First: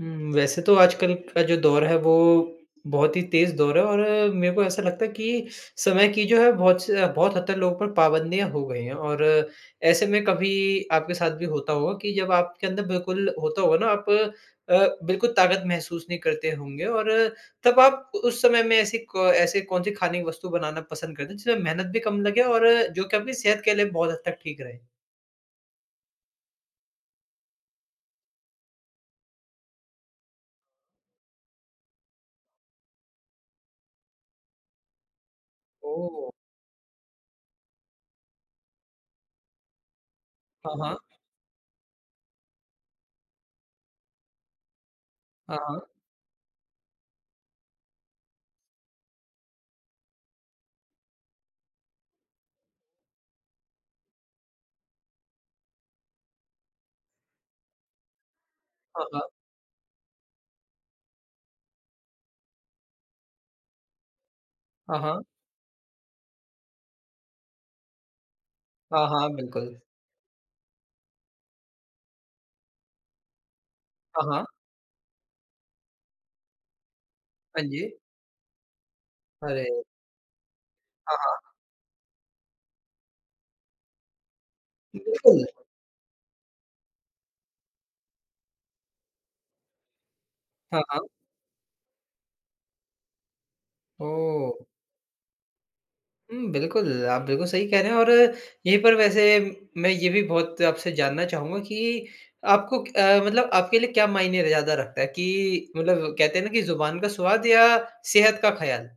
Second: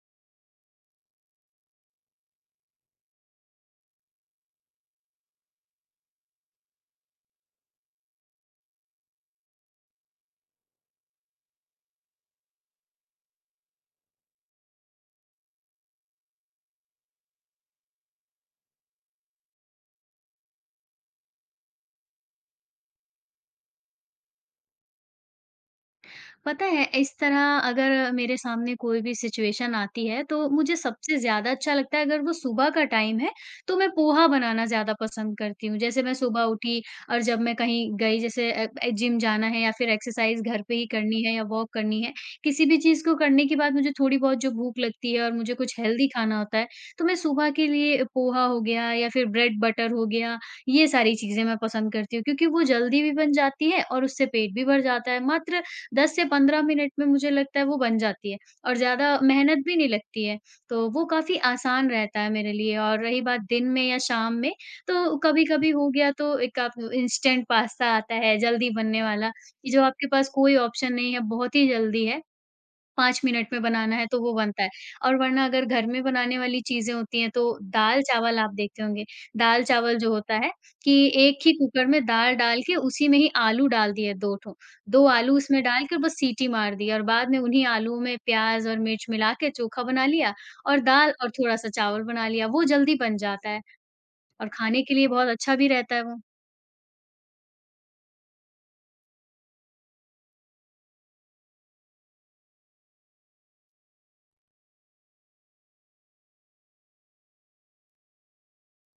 वैसे तो आजकल का जो दौर है वो बहुत ही तेज़ दौर है और मेरे को ऐसा लगता है कि समय की जो है बहुत हद तक लोगों पर पाबंदियाँ हो गई हैं और ऐसे में कभी आपके साथ भी होता होगा कि जब आपके अंदर बिल्कुल होता होगा ना आप बिल्कुल ताकत महसूस नहीं करते होंगे और तब आप उस समय में ऐसी क ऐसे कौन-सी खाने की वस्तु बनाना पसंद करते हैं जिसमें मेहनत भी कम लगे और जो कि आपकी सेहत के लिए बहुत हद तक ठीक रहे? पता है इस तरह अगर मेरे सामने कोई भी सिचुएशन आती है तो मुझे सबसे ज़्यादा अच्छा लगता है अगर वो सुबह का टाइम है तो मैं पोहा बनाना ज़्यादा पसंद करती हूँ। जैसे मैं ओह! सुबह उठी और जब मैं कहीं गई जैसे जिम जाना है या फिर एक्सरसाइज़ घर हाँ, पे ही हाँ। करनी है या वॉक करनी है, किसी भी चीज़ को करने के बाद मुझे थोड़ी बहुत जो भूख लगती है और मुझे हाँ, कुछ हाँ। हेल्दी खाना होता है, तो मैं सुबह के लिए पोहा हो गया या फिर ब्रेड बटर हो गया, ये सारी चीज़ें मैं पसंद करती हूँ क्योंकि वो जल्दी भी बन जाती है और उससे पेट भी भर जाता है। मात्र 10 से 15 मिनट में मुझे लगता है वो बन जाती है और हाँ, ज़्यादा हाँ। मेहनत भी नहीं लगती है, तो वो काफ़ी आसान रहता है मेरे लिए और रही बात दिन में या शाम में, हाँ, तो हाँ। कभी-कभी हो गया तो एक आप इंस्टेंट पास्ता आता है, जल्दी बनने हाँ, हाँ, वाला, बिल्कुल। कि जो आपके पास कोई ऑप्शन नहीं है, बहुत ही जल्दी है, 5 मिनट में बनाना है तो हाँ, वो हाँ। बनता है और वरना अगर घर में बनाने वाली चीज़ें होती हैं तो हाँ जी। दाल-चावल आप देखते होंगे। अरे! दाल-चावल जो होता है कि हाँ, एक ही हाँ। कुकर में दाल डाल के उसी में ही आलू डाल दिए 2 ठो। 2 आलू बिल्कुल। उसमें डाल के बस सीटी मार दी और बाद में उन्हीं आलूओं में प्याज़ और मिर्च मिला के चोखा बना लिया और हाँ, हाँ। दाल और थोड़ा-सा चावल बना लिया। वो जल्दी बन जाता है और ओह! खाने के लिए बहुत अच्छा भी रहता है वो। हुँ, बिल्कुल, आप बिल्कुल सही कह रहे हैं और यहीं पर वैसे मैं ये भी बहुत आपसे जानना चाहूँगा कि आपको मतलब आपके लिए क्या मायने ज़्यादा रखता है कि मतलब कहते हैं ना कि ज़ुबान का स्वाद या सेहत का ख़्याल?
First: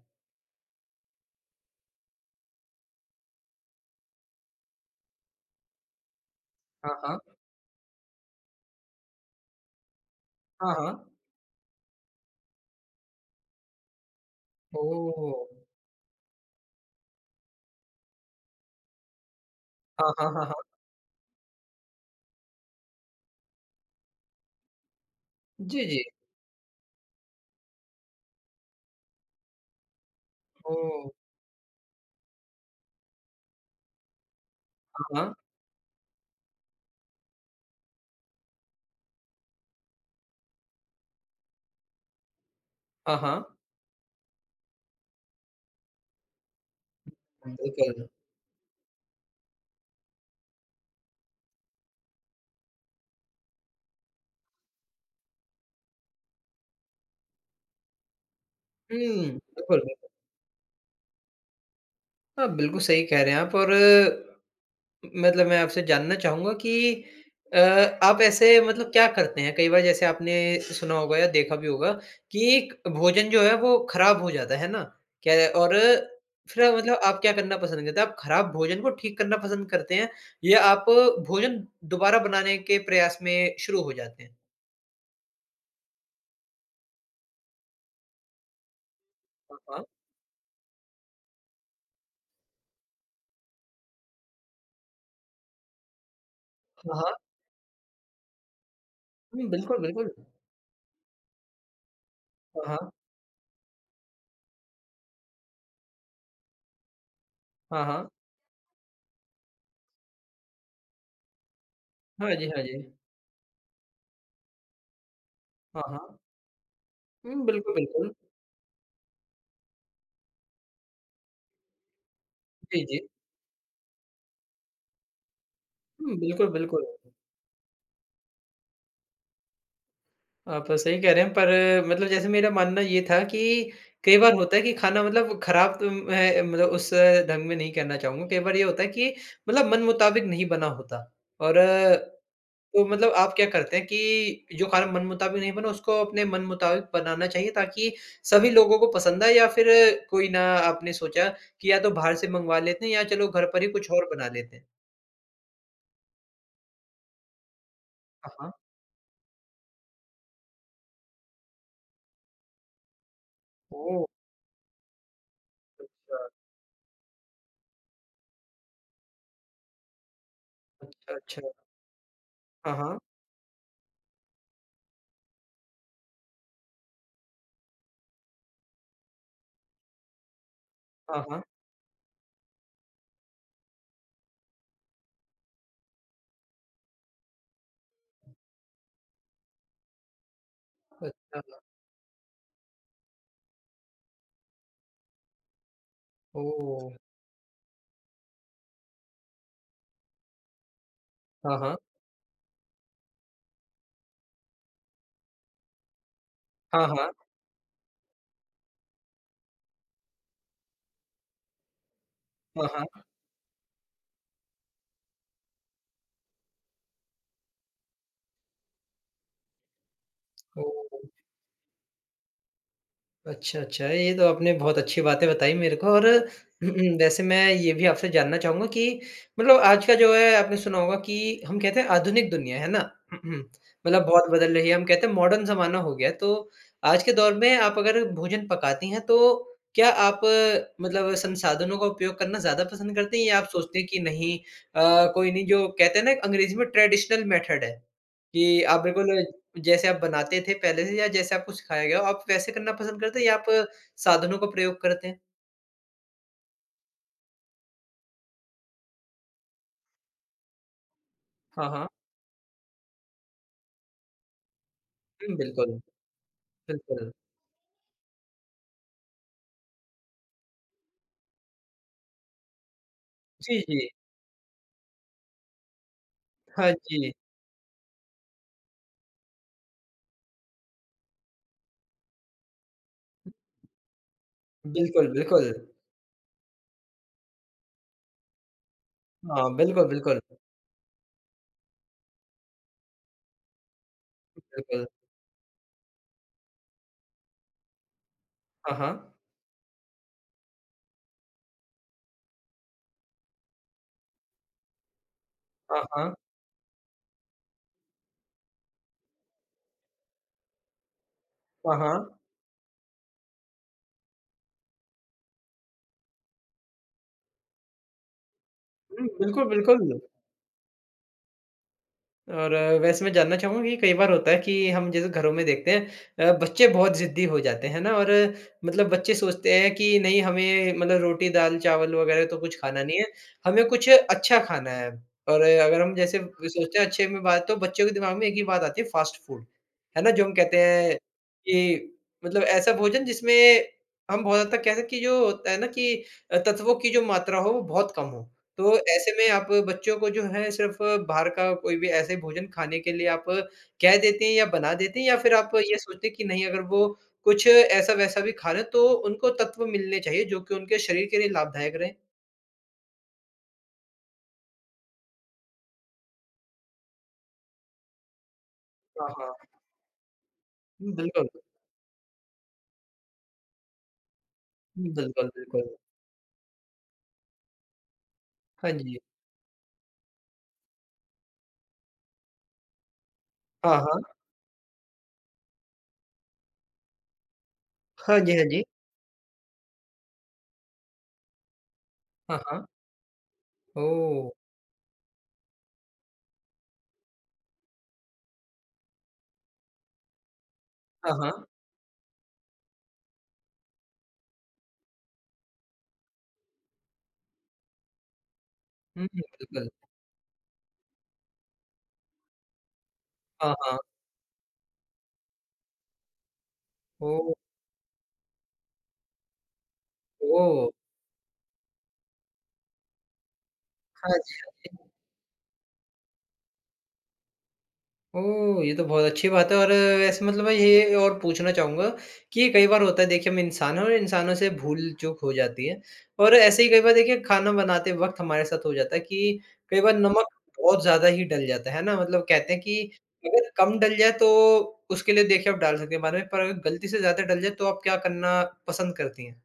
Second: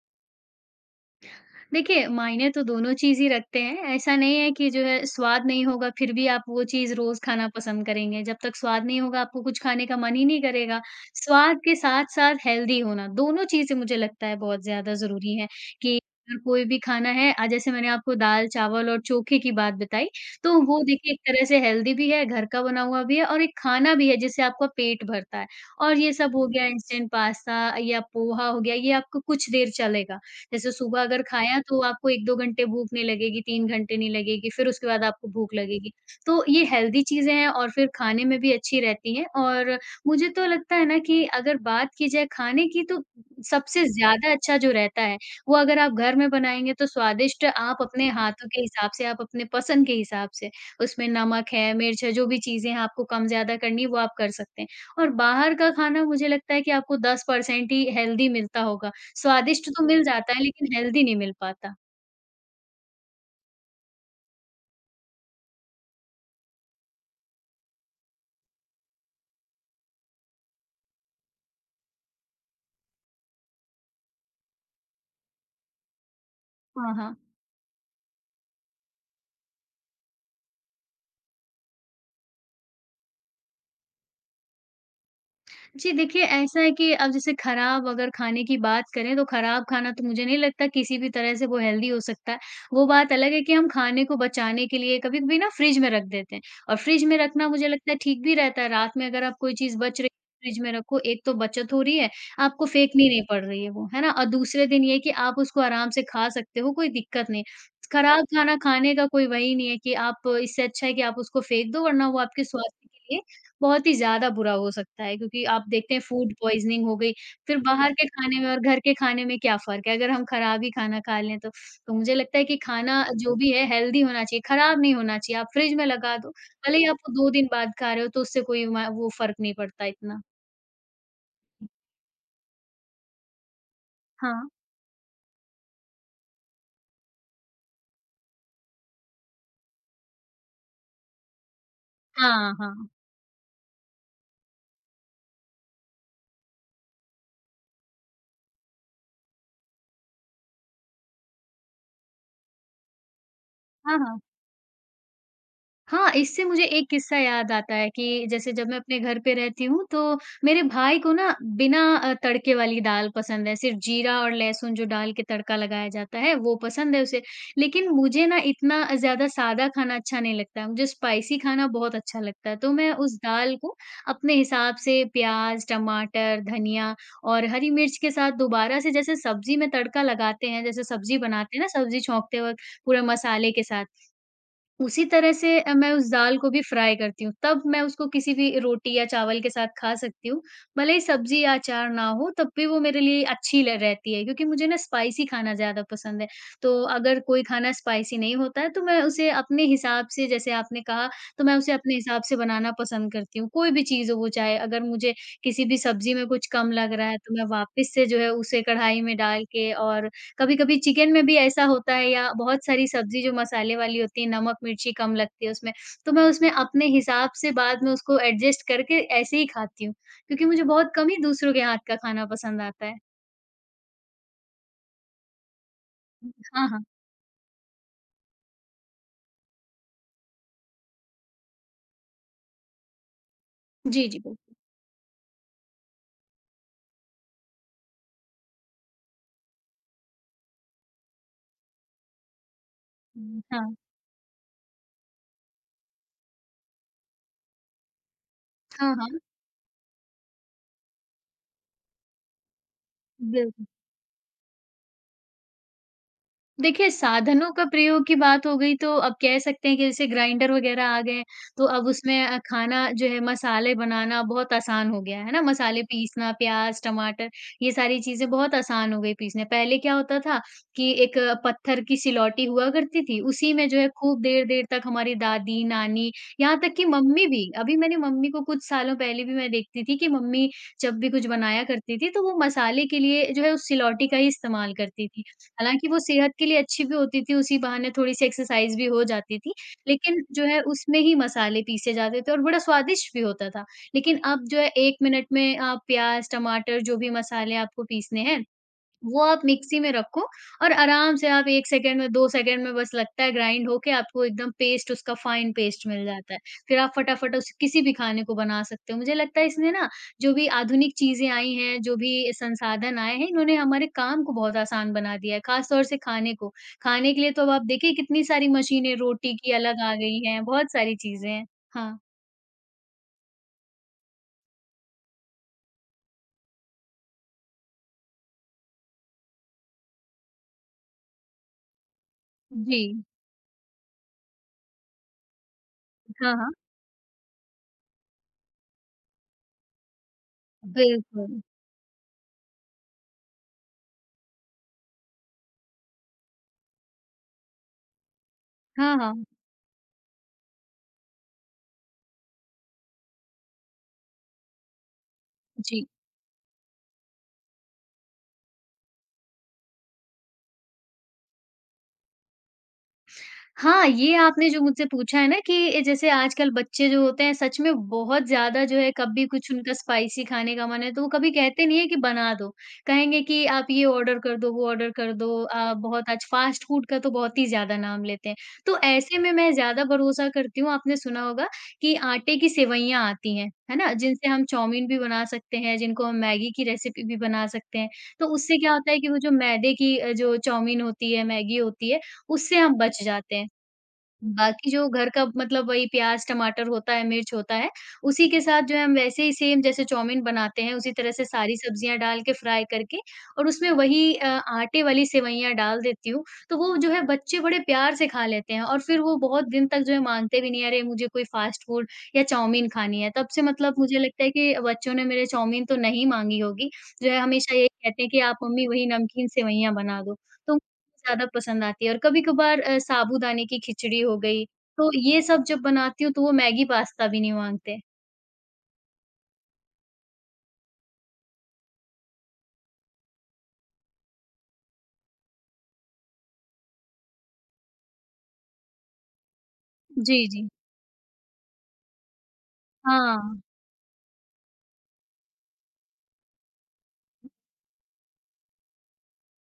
देखिए, मायने तो दोनों चीज़ ही रखते हैं। ऐसा नहीं है कि जो है स्वाद नहीं होगा फिर भी आप वो चीज़ हाँ, हाँ। रोज़ खाना पसंद करेंगे। जब तक स्वाद नहीं होगा आपको कुछ खाने का मन ही नहीं हाँ, करेगा। हाँ। स्वाद के साथ-साथ हेल्दी होना, दोनों चीज़ें मुझे लगता है बहुत ज़्यादा ओह! ज़रूरी हैं कि अगर कोई भी खाना है जैसे मैंने आपको दाल, चावल और चोखे की बात बताई, हाँ, हाँ, हाँ, हाँ। तो वो देखिए एक तरह से हेल्दी भी है, घर का बना हुआ भी है और एक खाना भी है जिससे आपका पेट भरता है। जी, और जी। ये सब हो गया इंस्टेंट पास्ता या पोहा हो गया, ये आपको कुछ देर चलेगा। जैसे सुबह ओह! अगर खाया तो आपको 1-2 घंटे भूख नहीं लगेगी, 3 घंटे नहीं लगेगी, फिर उसके बाद हाँ, आपको हाँ। भूख लगेगी। तो ये हेल्दी चीज़ें हैं और फिर खाने में भी अच्छी रहती हैं और मुझे तो लगता है ना कि अगर बात की जाए खाने की तो हाँ, हाँ। सबसे ज़्यादा अच्छा जो रहता है, वो अगर आप घर में बनाएँगे तो स्वादिष्ट आप बिल्कुल। अपने हाथों के हिसाब से, आप अपने पसंद के हिसाब से, उसमें नमक है, मिर्च है, जो भी चीज़ें हैं आपको कम-ज़्यादा करनी है वो आप कर सकते हैं। और बाहर का खाना मुझे लगता है कि आपको 10% ही हेल्दी मिलता होगा। हुँ, स्वादिष्ट बिल्कुल, तो मिल बिल्कुल। जाता है लेकिन हेल्दी नहीं मिल पाता। हाँ, बिल्कुल सही कह रहे हैं आप और मतलब मैं आपसे जानना चाहूँगा कि अ, आप ऐसे मतलब क्या करते हैं? कई बार जैसे आपने सुना होगा या देखा भी होगा कि एक भोजन जो है वो खराब हो जाता है ना? क्या और फिर हाँ, मतलब हाँ। आप क्या करना पसंद करते हैं? आप खराब भोजन को ठीक करना पसंद करते हैं या आप भोजन दोबारा बनाने के प्रयास में शुरू हो जाते हैं? जी, देखिए ऐसा है कि अब जैसे खराब अगर खाने की बात करें तो हाँ, खराब हाँ। खाना तो मुझे नहीं लगता किसी भी तरह से वो हेल्दी हो सकता है। वो बात अलग है कि हम खाने को बचाने के लिए कभी-कभी ना फ्रिज में रख देते हैं और हाँ, फ्रिज हाँ। में रखना मुझे लगता है ठीक भी रहता है। रात में अगर आप हुँ, कोई बिल्कुल, चीज़ बच बिल्कुल। रही है फ्रिज में रखो, एक तो बचत हो रही है, आपको हाँ, हाँ। फेंकनी नहीं पड़ रही है वो, है ना? और दूसरे दिन ये है कि आप उसको आराम से खा सकते हो, कोई दिक्कत नहीं। हाँ, हाँ। खराब खाना खाने का कोई वही नहीं है कि आप इससे अच्छा है कि आप उसको फेंक दो वरना वो हाँ आपके जी, हाँ जी। स्वास्थ्य के लिए बहुत ही ज़्यादा बुरा हो सकता है क्योंकि आप हाँ, देखते हैं हाँ। फूड पॉइज़निंग हो गई, हुँ, फिर बिल्कुल, बाहर के बिल्कुल। खाने में और घर के खाने में क्या फ़र्क है? अगर हम खराब ही खाना खा लें तो। तो मुझे लगता है कि जी, जी। खाना जो भी है हेल्दी होना चाहिए, खराब नहीं होना चाहिए। आप फ्रिज में हुँ, लगा दो, बिल्कुल, भले बिल्कुल। ही आप वो 2 दिन बाद खा रहे हो तो उससे कोई म वो फ़र्क नहीं पड़ता इतना। आप सही कह रहे हैं पर मतलब जैसे मेरा मानना ये था कि कई बार हाँ। होता है कि खाना मतलब खराब तो मैं मतलब उस ढंग में नहीं कहना चाहूँगा। कई बार ये होता है कि मतलब मन मुताबिक नहीं बना होता और तो हाँ, हाँ। मतलब आप क्या करते हैं कि जो खाना मन मुताबिक नहीं बना उसको अपने मन मुताबिक बनाना चाहिए ताकि सभी लोगों को पसंद आए या फिर कोई ना आपने सोचा कि या तो बाहर से मंगवा लेते हैं या चलो घर पर ही कुछ हाँ, और हाँ। बना लेते हैं? हाँ, इससे मुझे एक किस्सा याद आता है कि हाँ, हाँ। जैसे जब मैं अपने घर पे रहती हूँ, तो मेरे भाई को ना बिना तड़के वाली दाल पसंद है, सिर्फ़ ओह! जीरा और लहसुन जो डाल के तड़का लगाया जाता है, वो पसंद है उसे। लेकिन मुझे ना इतना ज़्यादा सादा खाना अच्छा नहीं लगता है, मुझे अच्छा, स्पाइसी अच्छा, खाना अच्छा। बहुत अच्छा लगता है। तो हाँ, मैं हाँ। उस दाल को अपने हिसाब से प्याज़, टमाटर, धनिया और हरी मिर्च के साथ दोबारा से जैसे सब्ज़ी में तड़का लगाते हैं, जैसे सब्ज़ी हाँ, हाँ। बनाते हैं ना, सब्ज़ी छौंकते वक़्त पूरे मसाले के साथ, उसी तरह से मैं उस दाल को भी फ्राई करती हूँ, तब मैं उसको किसी भी रोटी या चावल के साथ खा सकती हूँ। भले ही अच्छा, सब्ज़ी या अचार ना हो, तब भी वो मेरे लिए अच्छी ल रहती है क्योंकि मुझे ना स्पाइसी खाना ज़्यादा पसंद है। तो ओह! अगर कोई खाना स्पाइसी नहीं होता है, तो मैं उसे अपने हिसाब से जैसे आपने कहा, तो मैं हाँ, उसे हाँ। अपने हिसाब से बनाना पसंद करती हूँ। कोई भी चीज़ हो वो चाहे अगर मुझे किसी भी सब्ज़ी में कुछ कम हाँ, लग रहा हाँ। है, तो मैं वापस से जो है उसे कढ़ाई में डाल के और कभी-कभी चिकन में भी ऐसा होता है या बहुत हाँ, सारी हाँ। सब्ज़ी जो मसाले वाली होती है, नमक, मिर्ची कम लगती है उसमें, तो मैं उसमें अपने हिसाब से बाद में उसको एडजस्ट करके ऐसे ही खाती हूँ, क्योंकि मुझे ओह! बहुत कम ही दूसरों के हाथ का खाना पसंद आता है। अच्छा, अच्छा। ये तो आपने बहुत अच्छी बातें बताई मेरे को और हाँ, हाँ। वैसे मैं ये भी आपसे जानना चाहूँगा कि मतलब आज का जो है आपने सुना होगा कि हम कहते हैं आधुनिक दुनिया, है ना? मतलब जी, जी, बहुत बदल बिल्कुल। रही है, हम कहते हैं मॉडर्न ज़माना हो गया है, तो आज के दौर में आप अगर भोजन पकाती हैं, तो क्या आप मतलब संसाधनों का उपयोग करना ज़्यादा पसंद करती हैं या हुँ, आप हाँ। सोचते हैं कि नहीं कोई नहीं जो कहते हैं ना अंग्रेजी में ट्रेडिशनल मेथड है, कि आप हाँ, हाँ। बिल्कुल जैसे आप बनाते थे पहले से या जैसे आपको सिखाया गया हो, आप वैसे करना पसंद करते हैं या आप बिल्कुल। साधनों का प्रयोग करते हैं? देखिए, साधनों का प्रयोग की बात हो गई तो अब कह सकते हैं कि जैसे ग्राइंडर वग़ैरह आ गए हैं, तो हाँ, अब हाँ। उसमें खाना जो है मसाले बनाना बहुत आसान हो गया है हुँ, ना? बिल्कुल, मसाले पीसना, प्याज़, बिल्कुल। टमाटर ये सारी चीज़ें बहुत आसान हो गई पीसने। पहले क्या होता था कि एक पत्थर की सिलौटी हुआ करती थी, उसी जी, में जी। जो है खूब देर-देर तक हमारी दादी, नानी यहाँ हाँ तक कि जी, मम्मी भी अभी मैंने मम्मी को कुछ सालों पहले भी मैं देखती थी कि मम्मी जब भी कुछ बनाया करती थी, तो वो मसाले के लिए जो है उस सिलौटी का ही इस्तेमाल बिल्कुल, करती थी। बिल्कुल। हालाँकि वो सेहत के लिए अच्छी भी होती थी, उसी बहाने थोड़ी-सी एक्सरसाइज़ भी हो जाती हाँ, थी, बिल्कुल, बिल्कुल। लेकिन जो है उसमें ही मसाले पीसे जाते थे और बड़ा स्वादिष्ट भी होता था। लेकिन अब जो है बिल्कुल। 1 मिनट में आप प्याज़, टमाटर जो भी मसाले आपको पीसने हैं, हाँ, हाँ। वो आप मिक्सी में रखो और आराम से आप 1 सेकंड में, 2 सेकंड में बस लगता है ग्राइंड होके आपको एकदम पेस्ट उसका फाइन हाँ, पेस्ट मिल हाँ। जाता है। फिर आप फटाफट उस किसी भी खाने को बना सकते हो। मुझे लगता है इसने ना जो भी आधुनिक चीज़ें आई हाँ, हैं, जो हाँ। भी संसाधन आए हैं, इन्होंने हमारे काम को बहुत आसान बना दिया है, खास तौर से खाने को। खाने के लिए तो अब आप देखिए कितनी सारी मशीनें हुँ, रोटी बिल्कुल, की अलग आ बिल्कुल। गई हैं, बहुत सारी चीज़ें हैं। हाँ। और वैसे मैं जानना चाहूँगा कि कई बार होता है कि हम जैसे घरों में देखते हैं बच्चे बहुत ज़िद्दी हो जाते हैं ना और मतलब बच्चे सोचते हैं कि नहीं हमें मतलब रोटी दाल-चावल वग़ैरह तो कुछ जी। खाना नहीं है, हमें कुछ अच्छा खाना है। और अगर हम जैसे हाँ, हाँ। सोचते हैं अच्छे में बात तो बच्चों के दिमाग में एक ही बात आती है फ़ास्ट फ़ूड, है ना? जो हम कहते हैं बिल्कुल। कि मतलब ऐसा भोजन जिसमें हम बहुत हद तक कह सकते हैं कि जो होता है ना कि तत्वों की जो मात्रा हो वो बहुत कम हो। तो हाँ, ऐसे हाँ। में आप बच्चों को जो है सिर्फ़ बाहर का कोई भी ऐसे भोजन खाने के लिए आप कह देते हैं या बना देते हैं या फिर आप ये जी। सोचते हैं कि नहीं अगर वो कुछ ऐसा-वैसा भी खा लें तो उनको तत्व मिलने चाहिए जो कि उनके शरीर के लिए लाभदायक रहें? हाँ, ये आपने जो मुझसे पूछा है ना कि ये जैसे आजकल बच्चे जो होते हैं सच में बहुत ज़्यादा जो है हाँ, कभी हाँ। कुछ उनका स्पाइसी खाने का मन है तो वो बिल्कुल। कभी कहते नहीं है कि बना दो। कहेंगे कि आप ये ऑर्डर कर दो, वो ऑर्डर कर बिल्कुल, दो बिल्कुल। बहुत आज फ़ास्ट फ़ूड का तो बहुत ही ज़्यादा नाम लेते हैं। हाँ तो जी। ऐसे में मैं ज़्यादा भरोसा करती हूँ आपने सुना होगा कि आटे की सेवइयाँ आती हैं, हाँ, है ना? हाँ। जिनसे हम चाउमीन भी बना सकते हैं, जिनको हम मैगी की रेसिपी भी बना सकते हैं। हाँ तो जी, हाँ उससे जी। क्या होता है कि वो जो मैदे की जो चाउमीन होती है, मैगी होती है, हाँ, उससे हाँ। हम बच जाते हैं। ओह! बाकी जो घर का मतलब वही प्याज़, टमाटर होता है, मिर्च होता है, उसी के साथ जो है हम वैसे ही सेम जैसे चाउमीन बनाते हैं, उसी हाँ, तरह से हाँ। सारी सब्जियाँ डाल के फ्राई करके और उसमें वही आटे वाली सेवइयाँ डाल देती हूँ। तो वो जो है बच्चे बड़े प्यार से खा लेते हैं और फिर हुँ, वो बहुत दिन बिल्कुल। तक जो है माँगते भी नहीं, "अरे! मुझे कोई फ़ास्ट फ़ूड या चाउमीन खानी है।" तब से हाँ, मतलब हाँ। मुझे लगता है कि बच्चों ने मेरे चाउमीन तो नहीं माँगी होगी, जो है ओह! हमेशा यही कहते हैं कि, "आप मम्मी वही नमकीन सेवइयाँ बना दो।" तो ओह! ज़्यादा पसंद आती है और कभी-कभार साबूदाने की खिचड़ी हाँ हो जी, गई, हाँ जी। तो ये सब जब बनाती हूँ तो वो मैगी पास्ता भी नहीं माँगते। ओह! ये तो बहुत अच्छी बात है और ऐसे मतलब मैं ये और पूछना चाहूँगा कि कई बार होता है देखिए हम इंसान हैं और इंसानों से भूल-चूक हो जाती है और ऐसे ही कई बार देखिए खाना बनाते वक़्त हमारे साथ हो जाता है कि कई बार जी, नमक जी। बहुत ज़्यादा ही डल जाता है ना? मतलब कहते हैं कि हाँ। अगर कम डल जाए तो उसके लिए देखिए आप डाल सकते हैं बाद में, पर अगर गलती से ज़्यादा डल जाए तो आप क्या करना पसंद करती हैं?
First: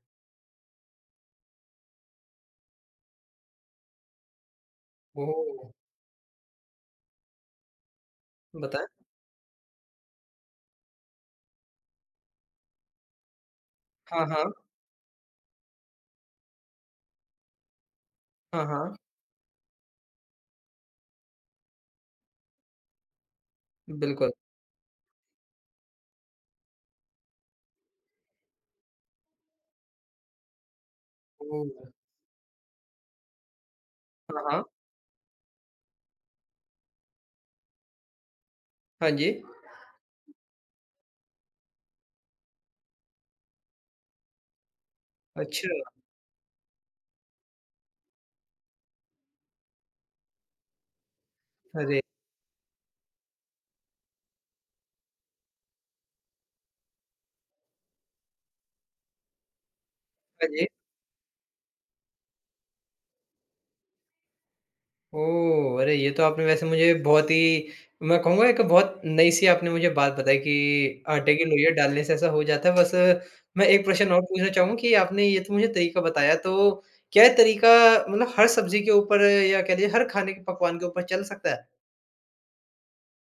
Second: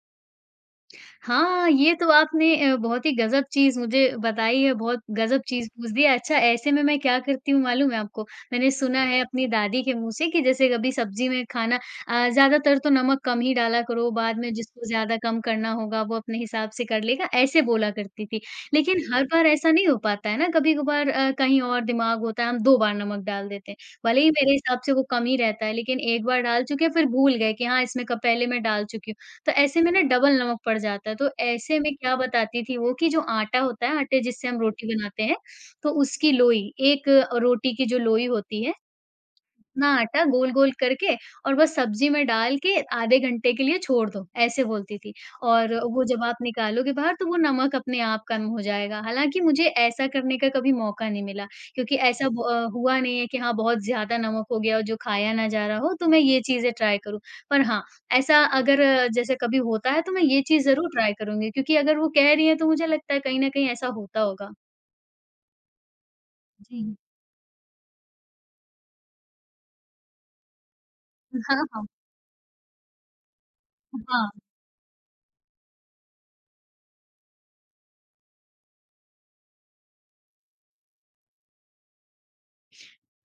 हाँ, ये तो आपने बहुत ही गज़ब चीज़ मुझे बताई है, बहुत गज़ब चीज़ ओह! पूछ दी है। अच्छा, ऐसे में मैं क्या करती हूँ मालूम है आपको? मैंने बताएँ। सुना है अपनी दादी के मुँह से कि जैसे कभी सब्ज़ी में खाना ज़्यादातर तो नमक कम ही डाला करो, हाँ, बाद में हाँ। जिसको ज़्यादा कम करना होगा वो अपने हिसाब से कर लेगा, ऐसे बोला करती थी। हाँ, हाँ। लेकिन हर बार ऐसा नहीं हो पाता है ना, कभी-कभार कहीं और दिमाग होता है, हम 2 बार नमक डाल देते हैं। भले ही बिल्कुल। मेरे हिसाब से वो कम ही रहता है, लेकिन एक बार डाल चुके हैं, फिर भूल गए कि हाँ, इसमें क पहले मैं डाल चुकी हूँ। तो ऐसे में ना डबल नमक पड़ जाता है, तो ओह! ऐसे में क्या बताती थी वो कि जो आटा होता है, आटे हाँ, जिससे हम हाँ। रोटी बनाते हैं, तो उसकी लोई, 1 रोटी की जो लोई होती है, हाँ जी। ना आटा गोल-गोल करके और बस सब्ज़ी में डाल के आधे घंटे के लिए छोड़ दो, ऐसे बोलती थी। अच्छा। और वो जब आप निकालोगे बाहर तो वो नमक अपने आप कम हो जाएगा। हालाँकि मुझे ऐसा करने का कभी मौका नहीं मिला क्योंकि अरे! हुआ नहीं है कि हाँ, बहुत ज़्यादा नमक हो गया हो जो खाया ना जा रहा हो, तो मैं ये चीज़ें ट्राई करूँ। पर हाँ, ऐसा अगर जैसे कभी होता है तो मैं ये हाँ चीज़ जी। ज़रूर ट्राई करूँगी क्योंकि अगर वो कह रही हैं तो मुझे लगता है कहीं न कहीं ऐसा होता होगा। ओह! अरे ये तो आपने वैसे जी। मुझे बहुत ही मैं कहूँगा एक बहुत नई सी आपने मुझे बात बताई कि आटे की हाँ, लोइयाँ हाँ। डालने से ऐसा हो जाता है। बस मैं एक प्रश्न और हाँ। पूछना चाहूँगा कि आपने ये तो मुझे तरीका बताया तो क्या ये तरीका मतलब हर सब्ज़ी के ऊपर या कह लीजिए हर खाने के पकवान के ऊपर चल सकता है?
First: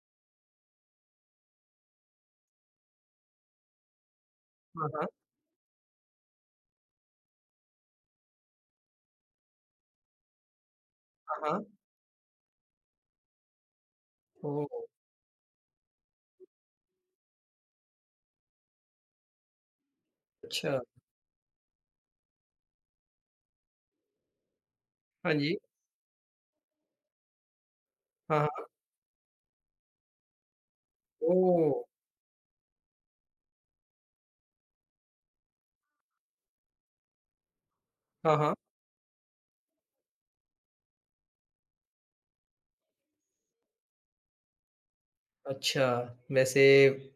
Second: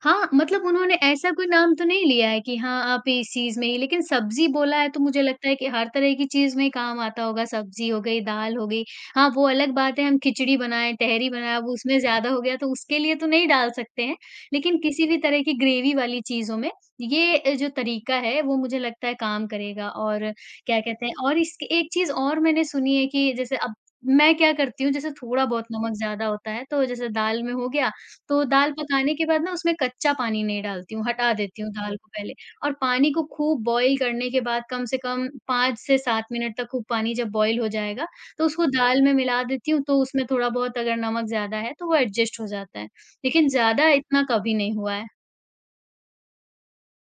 हाँ, मतलब उन्होंने ऐसा कोई नाम तो नहीं लिया है कि हाँ, आप इस चीज़ में ही लेकिन सब्ज़ी बोला हाँ, है तो हाँ। मुझे लगता है कि हर तरह की चीज़ में काम आता होगा, सब्ज़ी हो गई, दाल हो गई। हाँ, वो अलग बात है हम खिचड़ी बनाएँ, तहरी हाँ, बनाएँ, हाँ। अब उसमें ज़्यादा हो गया तो उसके लिए तो नहीं डाल सकते हैं। ओह! लेकिन किसी भी तरह की ग्रेवी वाली चीज़ों में ये जो तरीका है वो मुझे लगता है काम करेगा और अच्छा। क्या कहते हैं और इसकी एक चीज़ और मैंने सुनी है कि जैसे अब मैं क्या करती हूँ जैसे हाँ थोड़ा जी। बहुत नमक ज़्यादा होता है तो जैसे दाल में हो गया हाँ, तो हाँ। दाल पकाने के बाद ना उसमें कच्चा पानी नहीं डालती हूँ, हटा देती हूँ ओह! दाल को पहले और पानी को खूब बॉयल करने के बाद कम से कम 5 से 7 मिनट तक खूब पानी जब बॉयल हो जाएगा, हाँ, तो हाँ। उसको दाल में मिला देती हूँ, तो उसमें थोड़ा बहुत अगर नमक ज़्यादा है, तो वो एडजस्ट हो जाता है। लेकिन ज़्यादा इतना कभी नहीं हुआ है। अच्छा, वैसे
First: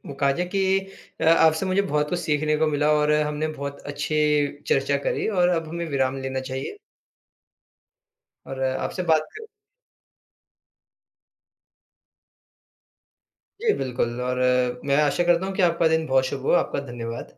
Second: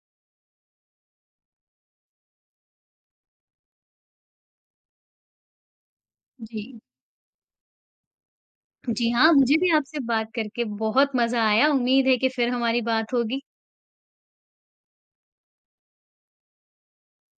वो कहा जाए कि आपसे मुझे बहुत कुछ सीखने को मिला और हमने बहुत अच्छी चर्चा करी और अब हमें विराम लेना जी। चाहिए और आपसे जी बात हाँ, कर मुझे भी आपसे बात करके बहुत मज़ा आया। उम्मीद है कि फिर हमारी बात होगी। जी, बिल्कुल और मैं आशा करता हूँ कि आपका दिन बहुत शुभ हो। आपका धन्यवाद।